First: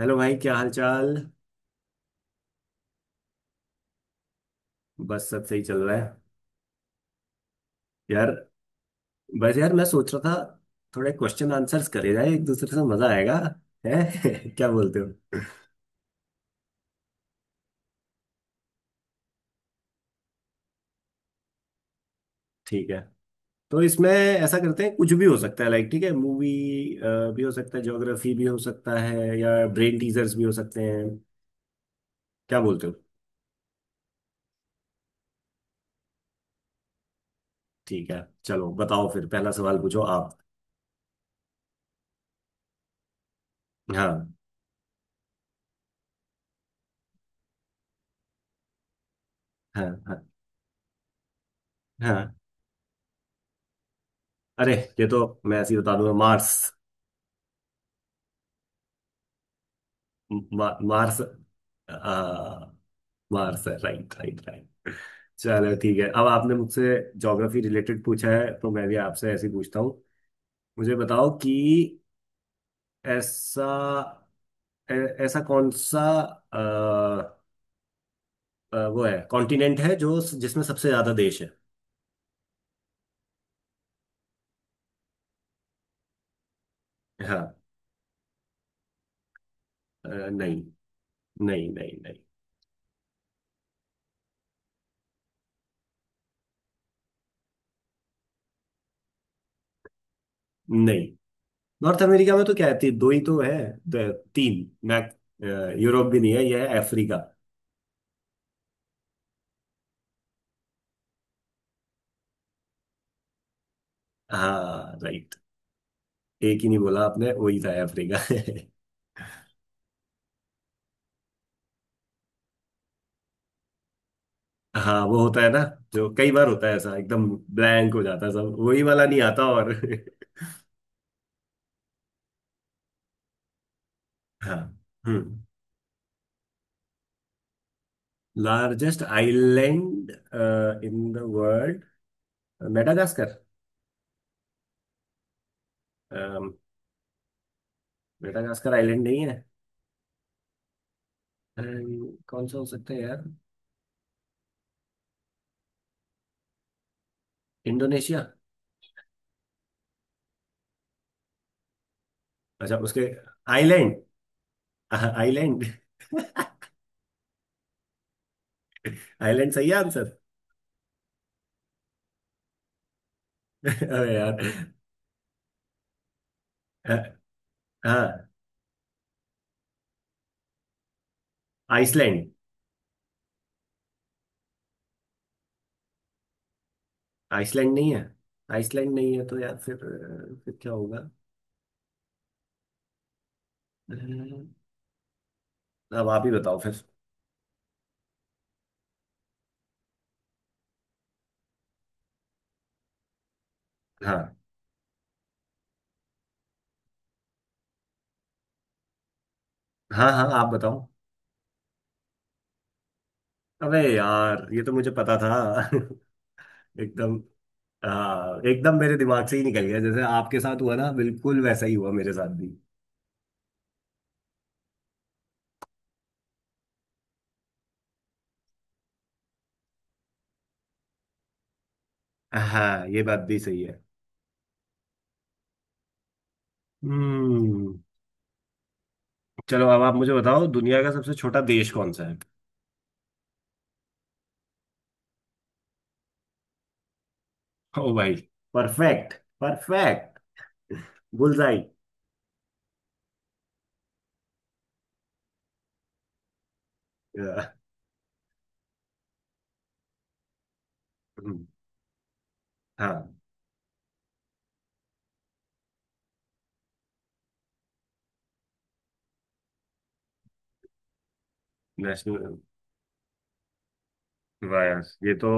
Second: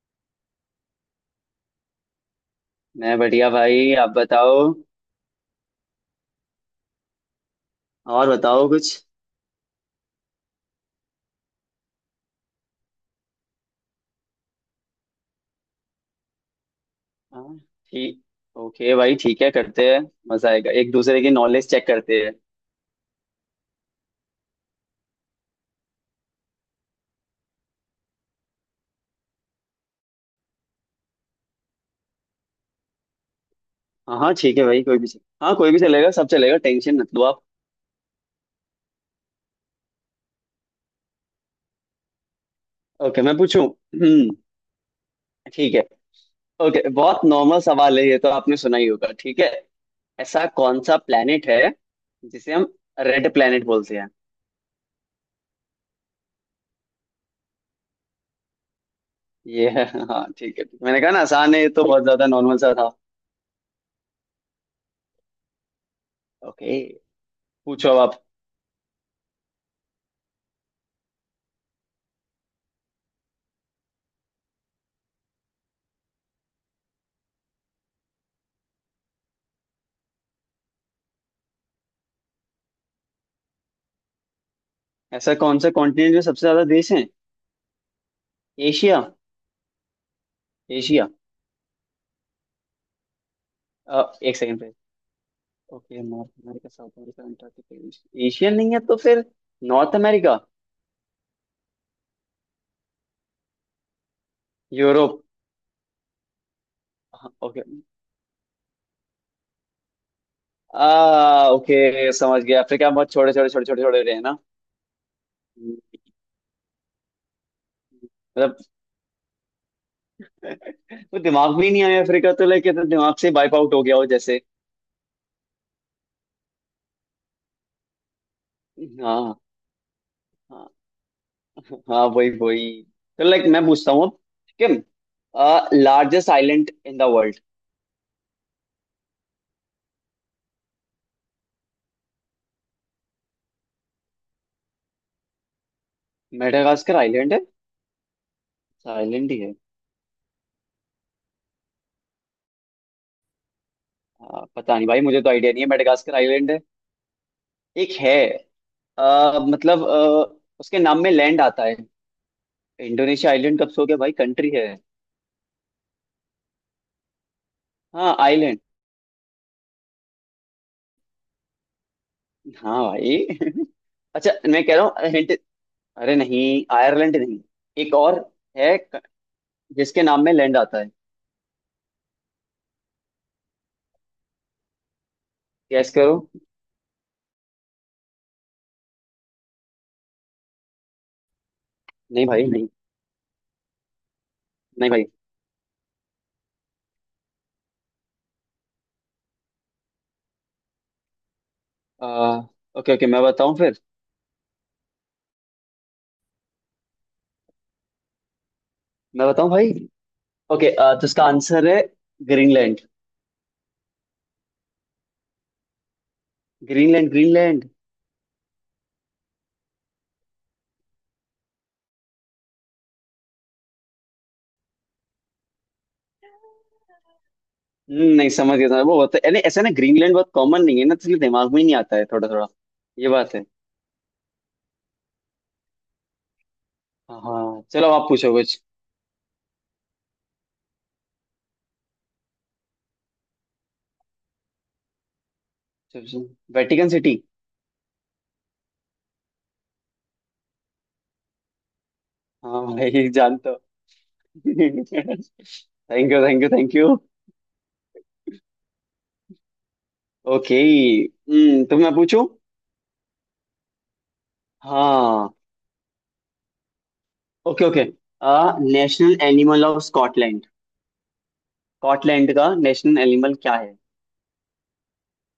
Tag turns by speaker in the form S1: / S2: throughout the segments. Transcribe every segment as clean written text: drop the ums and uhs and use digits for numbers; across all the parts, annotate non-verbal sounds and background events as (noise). S1: Hello भाई, क्या हाल चाल।
S2: मैं बढ़िया भाई। आप बताओ।
S1: बस सब सही चल रहा है।
S2: और
S1: यार,
S2: बताओ कुछ।
S1: बस यार मैं सोच रहा था थोड़े क्वेश्चन आंसर्स करे जाए एक दूसरे से, मजा आएगा। है (laughs) क्या बोलते हो।
S2: हाँ, ठीक। ओके भाई, ठीक है, करते हैं। मजा आएगा, एक दूसरे की नॉलेज चेक करते हैं।
S1: ठीक है, तो इसमें ऐसा करते हैं, कुछ भी हो सकता है लाइक, ठीक है, मूवी भी हो सकता है, ज्योग्राफी भी हो सकता है, या ब्रेन टीजर्स भी हो सकते हैं। क्या बोलते हो।
S2: हाँ हाँ ठीक है भाई, हाँ कोई भी चलेगा, सब चलेगा, टेंशन मत लो आप।
S1: ठीक है, चलो बताओ फिर, पहला सवाल पूछो आप।
S2: ओके, मैं पूछूं।
S1: हाँ।
S2: ठीक है। ओके, बहुत नॉर्मल सवाल है ये, तो आपने सुना ही होगा, ठीक है।
S1: हाँ। हाँ।
S2: ऐसा कौन सा प्लेनेट है
S1: हाँ।
S2: जिसे हम रेड प्लेनेट बोलते हैं।
S1: अरे, ये तो, मैं ऐसे ही बता दूंगा, मार्स।
S2: ये है, हाँ ठीक है, मैंने कहा
S1: मार्स।
S2: ना आसान है, ये तो
S1: आ,
S2: बहुत ज्यादा नॉर्मल सा था।
S1: बाहर से। Right right right. चलो ठीक है, अब आपने
S2: ओके,
S1: मुझसे ज्योग्राफी
S2: पूछो अब
S1: रिलेटेड
S2: आप।
S1: पूछा है तो मैं भी आपसे ऐसे ही पूछता हूँ। मुझे बताओ कि ऐसा, ऐ- ऐसा कौन सा अ, वो है कॉन्टिनेंट है जो जिसमें सबसे ज्यादा देश है।
S2: ऐसा कौन सा कॉन्टिनेंट में सबसे ज्यादा देश है।
S1: हाँ।
S2: एशिया।
S1: नहीं
S2: एशिया।
S1: नहीं। नहीं नहीं
S2: एक सेकंड पे। Okay, North America, South America, Antarctica, Asia नहीं है तो फिर नॉर्थ अमेरिका।
S1: नहीं। नॉर्थ अमेरिका में तो क्या है, दो ही तो है। तीन मैक।
S2: यूरोप।
S1: यूरोप भी नहीं है, यह है अफ्रीका।
S2: हाँ, ओके। आ ओके समझ गया, अफ्रीका बहुत छोटे छोटे छोटे छोटे छोटे रहे हैं ना।
S1: हाँ राइट।
S2: हम्म,
S1: एक ही नहीं बोला आपने, वही था अफ्रीका।
S2: मतलब
S1: (laughs)
S2: (laughs) वो दिमाग में ही नहीं आया, अफ्रीका तो लाइक तो दिमाग से वाइप आउट हो गया हो जैसे।
S1: हाँ, वो होता है ना, जो कई बार होता है ऐसा, एकदम ब्लैंक हो जाता है, सब वही वाला नहीं
S2: हाँ,
S1: आता और।
S2: हाँ। हाँ वही वही तो लाइक मैं पूछता हूँ अब।
S1: (laughs) हाँ।
S2: सिक्किम
S1: हम्म।
S2: Largest island in the world.
S1: Largest island in the world. Madagascar.
S2: Madagascar island है।
S1: मेडागास्कर आइलैंड नहीं
S2: आइलैंड ही
S1: है।
S2: है।
S1: कौन सा हो सकता है यार।
S2: पता नहीं भाई, मुझे तो आइडिया नहीं है, मेडागास्कर आइलैंड है। एक है।
S1: इंडोनेशिया।
S2: आ, मतलब आ, उसके नाम में लैंड आता है।
S1: अच्छा उसके।
S2: इंडोनेशिया आइलैंड कब से हो
S1: आइलैंड,
S2: गया भाई, कंट्री है।
S1: आइलैंड,
S2: हाँ, आइलैंड।
S1: आइलैंड सही है आंसर।
S2: हाँ भाई (laughs)
S1: (laughs) अरे
S2: अच्छा
S1: यार।
S2: मैं कह रहा हूँ हिंट। अरे नहीं,
S1: अ,
S2: आयरलैंड नहीं। एक और
S1: हाँ,
S2: है जिसके नाम में लैंड आता है।
S1: आइसलैंड।
S2: गैस करो।
S1: आइसलैंड नहीं है। आइसलैंड नहीं है तो यार फिर फिर क्या होगा।
S2: नहीं भाई, नहीं।
S1: अ,
S2: नहीं भाई।
S1: अब आप ही बताओ फिर।
S2: आ, ओके ओके, मैं बताऊँ फिर।
S1: हाँ।
S2: मैं बताऊँ भाई।
S1: हाँ हाँ आप
S2: ओके,
S1: बताओ।
S2: तो इसका आंसर है ग्रीनलैंड।
S1: अबे यार, ये तो मुझे पता था। (laughs)
S2: ग्रीनलैंड
S1: एकदम।
S2: ग्रीनलैंड
S1: हाँ, एकदम मेरे दिमाग से ही निकल गया, जैसे आपके साथ हुआ ना, बिल्कुल वैसा ही हुआ मेरे साथ भी।
S2: नहीं समझ गया, समझ वो होता है, यानी ऐसा ना, ग्रीनलैंड बहुत कॉमन नहीं है ना, तो इसलिए दिमाग में ही नहीं आता है थोड़ा थोड़ा।
S1: हाँ, ये
S2: ये
S1: बात
S2: बात
S1: भी
S2: है।
S1: सही है।
S2: हाँ
S1: हम्म।
S2: चलो, आप पूछो कुछ।
S1: चलो अब आप मुझे बताओ, दुनिया का सबसे छोटा देश कौन सा है।
S2: Vatican city.
S1: ओ भाई, परफेक्ट। परफेक्ट। बुलजाई।
S2: हाँ भाई जानता हूँ। (laughs) Thank you thank you thank you. Okay, hmm, तो मैं पूछूं।
S1: हाँ।
S2: हाँ। Okay okay. National animal of Scotland. Scotland
S1: national
S2: का नेशनल एनिमल क्या है।
S1: वायर्स ये तो,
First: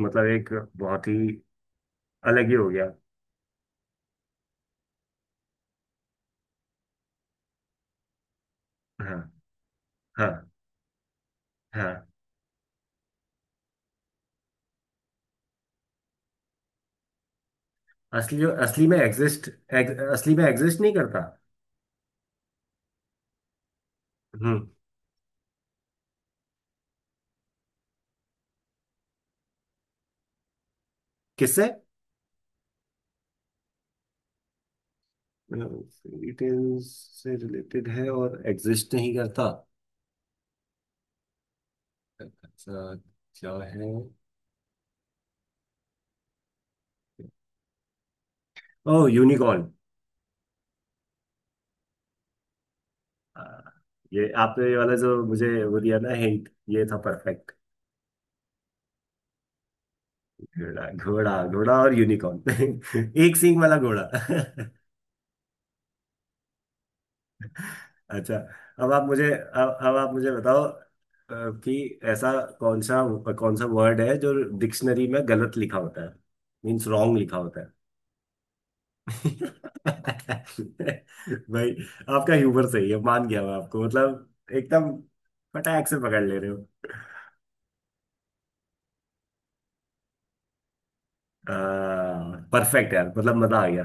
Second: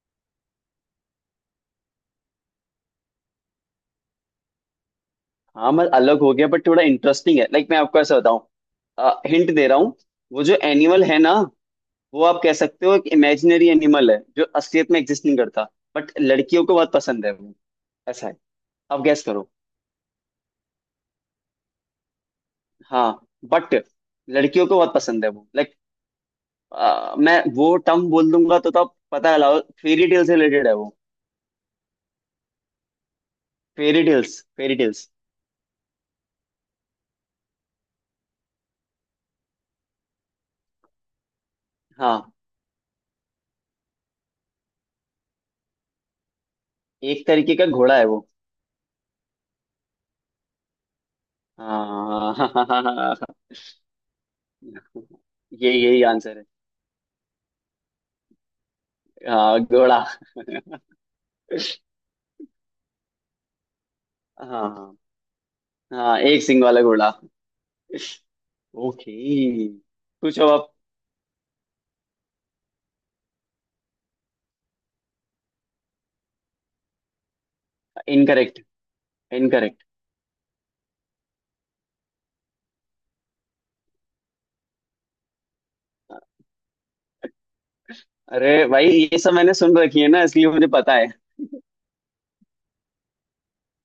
S1: मतलब एक बहुत ही अलग ही हो गया।
S2: हाँ, मतलब अलग हो गया, बट थोड़ा इंटरेस्टिंग है, लाइक मैं आपको ऐसा बताऊं,
S1: हाँ।
S2: हिंट दे रहा हूँ। वो
S1: हाँ।
S2: जो एनिमल है ना,
S1: हाँ।
S2: वो आप कह सकते हो एक इमेजिनरी एनिमल है, जो असलियत में एग्जिस्ट नहीं करता। बट लड़कियों को बहुत पसंद है वो। ऐसा है।
S1: असली, असली में
S2: आप गैस
S1: एग्जिस्ट।
S2: करो।
S1: असली में एग्जिस्ट नहीं करता।
S2: हाँ। बट
S1: हम्म।
S2: लड़कियों को बहुत पसंद है वो, लाइक मैं वो टर्म बोल दूंगा तो आप पता लगाओ, फेरी टेल से रिलेटेड है वो।
S1: किससे।
S2: Fairy tales.
S1: डिटेल्स से रिलेटेड है और एग्जिस्ट नहीं करता,
S2: हाँ।
S1: ऐसा, क्या है।
S2: एक तरीके का घोड़ा है वो।
S1: ओह, यूनिकॉर्न।
S2: हाँ (laughs)
S1: ये आपने ये वाला जो मुझे
S2: यही
S1: वो दिया
S2: यही
S1: ना
S2: आंसर है।
S1: हिंट, ये था परफेक्ट।
S2: हाँ, घोड़ा। (laughs)
S1: घोड़ा, घोड़ा, घोड़ा और यूनिकॉर्न। (laughs) एक सींग वाला घोड़ा। (laughs)
S2: हाँ, हाँ एक सिंग वाला घोड़ा
S1: अच्छा,
S2: (laughs)
S1: अब आप मुझे,
S2: ओके,
S1: अब आप मुझे
S2: पूछो
S1: बताओ
S2: आप।
S1: कि ऐसा कौन सा, कौन सा वर्ड है जो डिक्शनरी में गलत लिखा होता है, मीन्स रॉन्ग लिखा होता है।
S2: इनकरेक्ट।
S1: (laughs)
S2: इनकरेक्ट।
S1: भाई, आपका ह्यूमर सही है, मान गया मैं आपको, मतलब एकदम फटाक से पकड़ ले रहे हो।
S2: अरे भाई, ये सब मैंने सुन रखी है ना, इसलिए मुझे पता है।
S1: परफेक्ट यार, मतलब मजा आ गया।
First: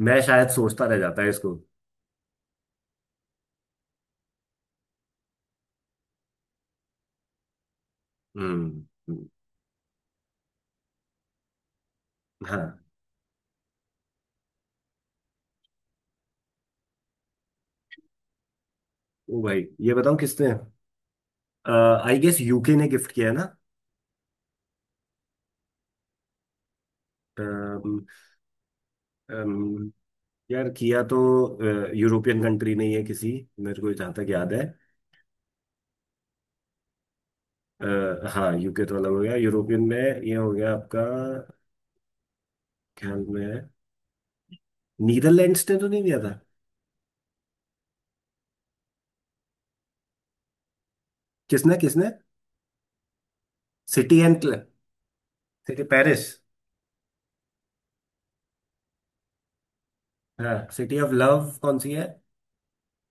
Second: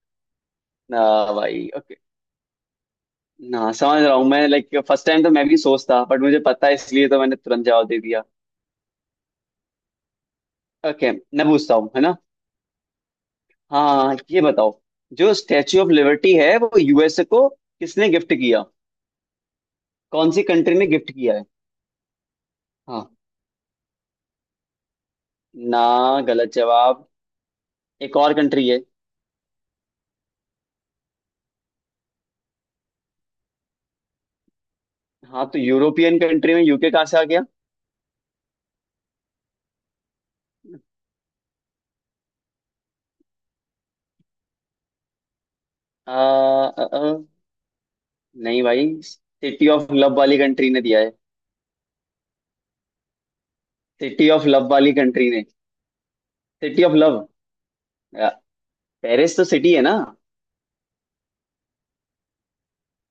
S1: मैं शायद सोचता रह
S2: ना
S1: जाता है इसको।
S2: भाई, ओके। ना समझ रहा हूँ मैं, लाइक फर्स्ट टाइम तो मैं भी सोचता, बट मुझे पता है, इसलिए तो मैंने तुरंत जवाब दे दिया।
S1: हम्म। हम्म।
S2: ओके मैं पूछता हूँ, है ना।
S1: हाँ।
S2: हाँ, ये बताओ, जो स्टैच्यू ऑफ लिबर्टी है वो यूएसए को किसने गिफ्ट किया।
S1: ओ भाई, ये बताओ
S2: कौन सी
S1: किसने।
S2: कंट्री ने गिफ्ट किया है।
S1: आई गेस यूके ने
S2: हाँ।
S1: गिफ्ट किया है।
S2: ना, गलत जवाब।
S1: ना।
S2: एक और कंट्री है।
S1: यार, किया तो यूरोपियन कंट्री नहीं है किसी, मेरे को जहाँ तक याद है।
S2: हाँ, तो यूरोपियन कंट्री में यूके कहाँ से आ गया।
S1: हाँ, यूके तो अलग हो गया यूरोपियन में, ये हो गया आपका ख्याल में। नीदरलैंड्स ने तो नहीं
S2: आ,
S1: दिया था।
S2: आ, आ, नहीं भाई, सिटी ऑफ लव वाली कंट्री ने दिया है।
S1: किसने, किसने। City
S2: city
S1: and.
S2: Of love वाली कंट्री ने।
S1: City, Paris.
S2: City of love. Paris तो सिटी है ना।
S1: हाँ, सिटी ऑफ लव कौन सी है।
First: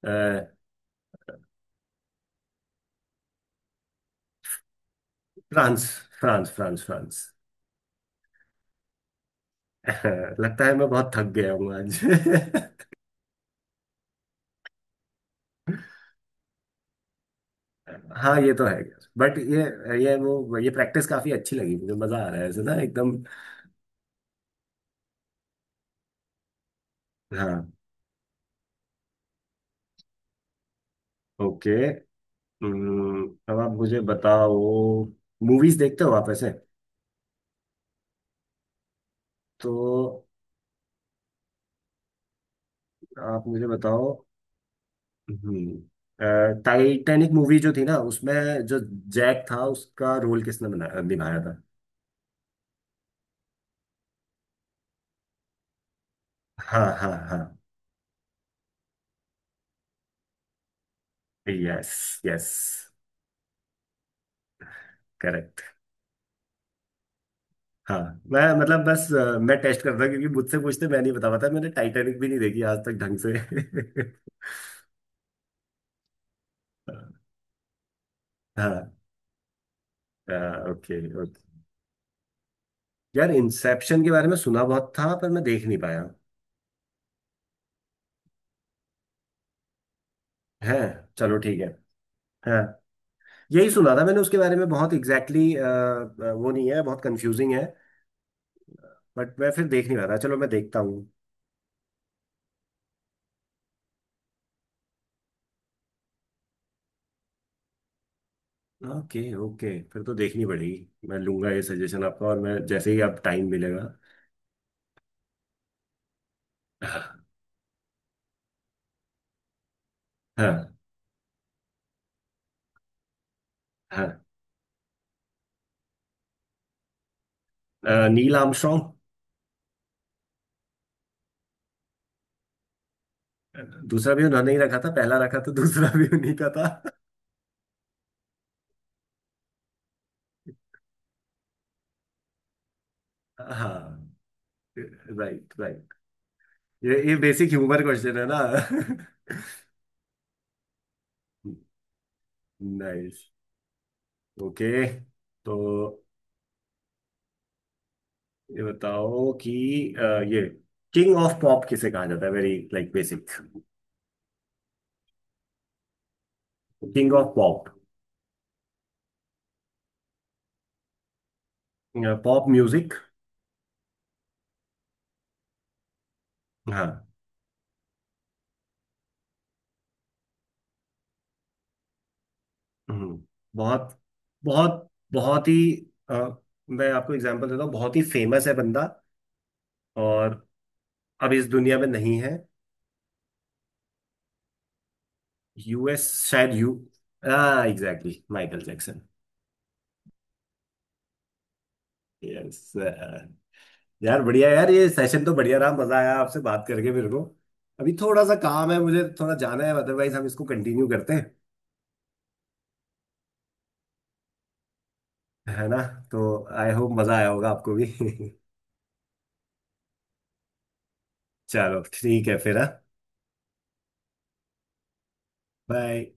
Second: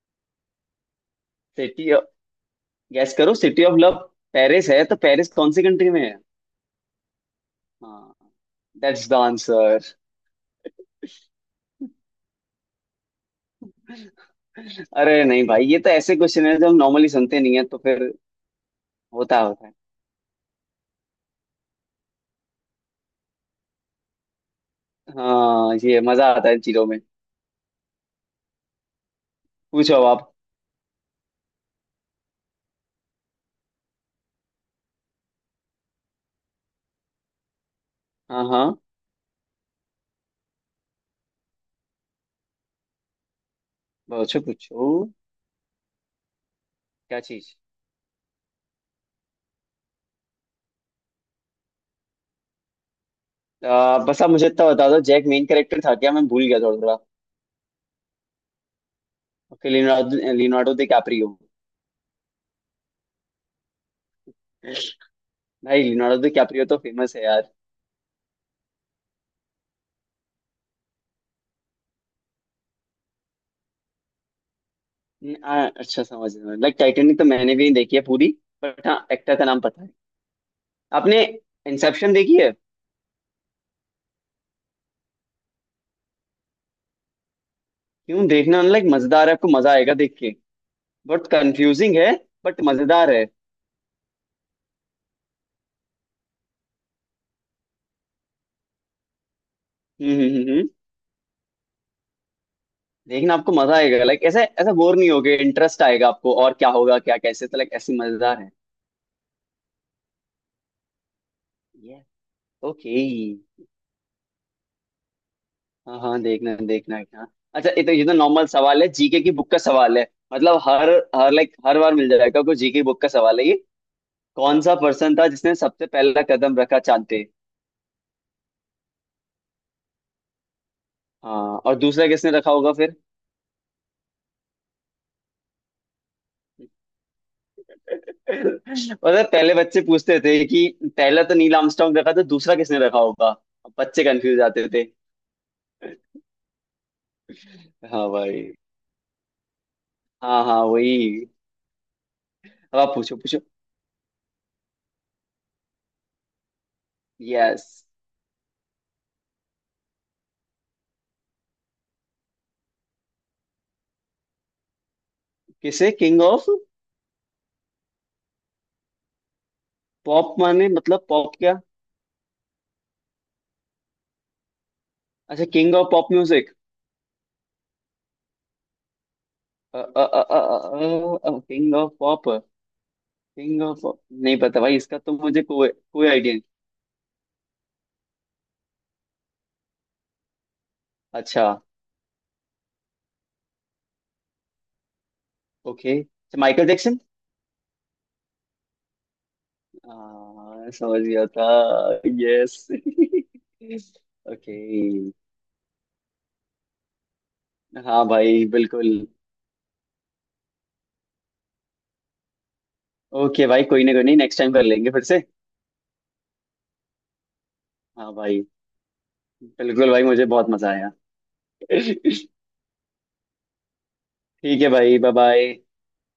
S1: अ,
S2: सिटी ऑफ, गैस करो, सिटी ऑफ लव। पेरिस है, तो पेरिस कौन सी
S1: फ्रांस।
S2: कंट्री में है।
S1: France, France, France.
S2: हाँ, दैट्स द आंसर।
S1: (laughs) लगता है मैं बहुत थक गया हूँ आज। (laughs)
S2: अरे नहीं भाई, ये तो ऐसे क्वेश्चन है जो हम नॉर्मली सुनते नहीं है, तो फिर
S1: हाँ, ये तो है यार, बट
S2: होता होता है।
S1: ये वो ये प्रैक्टिस काफी अच्छी लगी मुझे, मजा आ रहा है ऐसे ना एकदम।
S2: हाँ, ये मजा आता है इन चीजों में।
S1: हाँ।
S2: पूछो अब आप।
S1: ओके। अब आप मुझे बताओ, मूवीज देखते हो आप ऐसे।
S2: हाँ हाँ।
S1: तो आप मुझे बताओ।
S2: पूछो पूछो।
S1: हम्म,
S2: क्या
S1: टाइटैनिक
S2: चीज।
S1: मूवी जो थी ना उसमें, जो जैक था, उसका रोल किसने बना निभाया था।
S2: बस आप मुझे इतना बता दो, जैक मेन कैरेक्टर था क्या, मैं भूल गया थोड़ा
S1: हाँ
S2: थोड़ा।
S1: हाँ हाँ।
S2: Okay, Leonardo Leonardo DiCaprio.
S1: Yes. Yes, correct.
S2: भाई, लियोनार्डो डिकैप्रियो तो फेमस है यार।
S1: हाँ, मैं मतलब बस, मैं टेस्ट कर रहा क्योंकि मुझसे पूछते मैं नहीं बता पाता, मैंने टाइटैनिक भी नहीं देखी आज तक ढंग से। (laughs)
S2: अच्छा समझ रहा हूँ। लाइक टाइटैनिक तो मैंने भी नहीं देखी है पूरी, बट
S1: हाँ।
S2: हाँ, एक्टर का नाम पता है।
S1: ओके
S2: आपने
S1: ओके।
S2: इंसेप्शन देखी है।
S1: यार, इंसेप्शन के बारे में सुना बहुत था पर मैं देख नहीं पाया।
S2: क्यों देखना, लाइक मजेदार है, आपको मजा आएगा देख के।
S1: है।
S2: बहुत
S1: चलो ठीक है।
S2: कंफ्यूजिंग है,
S1: हाँ।
S2: बट मजेदार है।
S1: यही सुना था मैंने उसके बारे में, बहुत एग्जैक्टली exactly, वो नहीं है, बहुत कंफ्यूजिंग है। बट मैं फिर देख नहीं रहा
S2: हम्म
S1: था,
S2: हम्म
S1: चलो मैं
S2: हम्म हम्म।
S1: देखता हूँ।
S2: देखना, आपको मजा आएगा, लाइक ऐसे ऐसा बोर नहीं होगे, इंटरेस्ट आएगा आपको, और क्या होगा क्या कैसे, तो लाइक ऐसी मजेदार है
S1: ओके ओके, फिर तो देखनी पड़ेगी, मैं लूंगा ये
S2: ये।
S1: सजेशन आपका और मैं जैसे
S2: ओके,
S1: ही आप टाइम मिलेगा।
S2: हाँ हाँ देखना देखना, हाँ। अच्छा ये तो, ये तो नॉर्मल सवाल है, जीके की बुक का सवाल है, मतलब
S1: हाँ।
S2: हर हर लाइक हर बार मिल जाएगा आपको, जीके बुक का सवाल है ये।
S1: हाँ।
S2: कौन सा पर्सन था जिसने सबसे पहला कदम रखा चांद पे।
S1: Neil Armstrong.
S2: हाँ, और दूसरा किसने रखा होगा फिर।
S1: दूसरा भी उन्होंने ही रखा था, पहला रखा था, दूसरा भी उन्हीं का था।
S2: (laughs) पता है, पहले बच्चे पूछते थे कि पहला तो नील आर्मस्ट्रांग रखा था, दूसरा किसने रखा होगा, अब बच्चे
S1: हाँ।
S2: कंफ्यूज आते थे।
S1: Right right. ये बेसिक ह्यूमर
S2: हाँ
S1: क्वेश्चन है ना।
S2: भाई।
S1: (laughs)
S2: हाँ हाँ वही अब आप पूछो
S1: नाइस।
S2: पूछो।
S1: ओके। तो
S2: यस।
S1: ये बताओ कि अ, ये किंग ऑफ पॉप किसे कहा जाता है, वेरी लाइक बेसिक।
S2: किसे king of
S1: king of pop.
S2: Pop माने, मतलब पॉप क्या।
S1: Pop music.
S2: अच्छा, किंग ऑफ पॉप म्यूजिक।
S1: हाँ।
S2: King of pop.
S1: Hmm.
S2: King of.
S1: बहुत,
S2: नहीं पता भाई,
S1: बहुत,
S2: इसका तो मुझे
S1: बहुत
S2: कोई
S1: ही
S2: कोई
S1: अ,
S2: आइडिया नहीं।
S1: मैं आपको एग्जांपल देता हूँ, बहुत ही फेमस है बंदा, और अब
S2: अच्छा,
S1: इस दुनिया में नहीं है।
S2: ओके,
S1: यूएस शायद
S2: माइकल
S1: यू।
S2: जैक्सन।
S1: हाँ, एग्जैक्टली माइकल जैक्सन।
S2: हाँ, समझ गया था। यस।
S1: यस। यार बढ़िया,
S2: ओके।
S1: यार ये सेशन तो बढ़िया रहा, मजा आया आपसे बात करके मेरे को।
S2: (laughs)
S1: अभी
S2: हाँ
S1: थोड़ा सा
S2: भाई,
S1: काम है
S2: बिल्कुल।
S1: मुझे, थोड़ा जाना है, अदरवाइज हम इसको कंटिन्यू करते हैं।
S2: ओके भाई, कोई ना, कोई नहीं, नेक्स्ट टाइम कर लेंगे फिर से।
S1: है ना। तो आई होप मजा आया होगा आपको भी।
S2: हाँ भाई, बिल्कुल भाई, मुझे बहुत मजा आया।
S1: (laughs)
S2: (laughs)
S1: चलो ठीक
S2: ठीक
S1: है फिर। हाँ।
S2: है भाई, बाय बाय।
S1: बाय।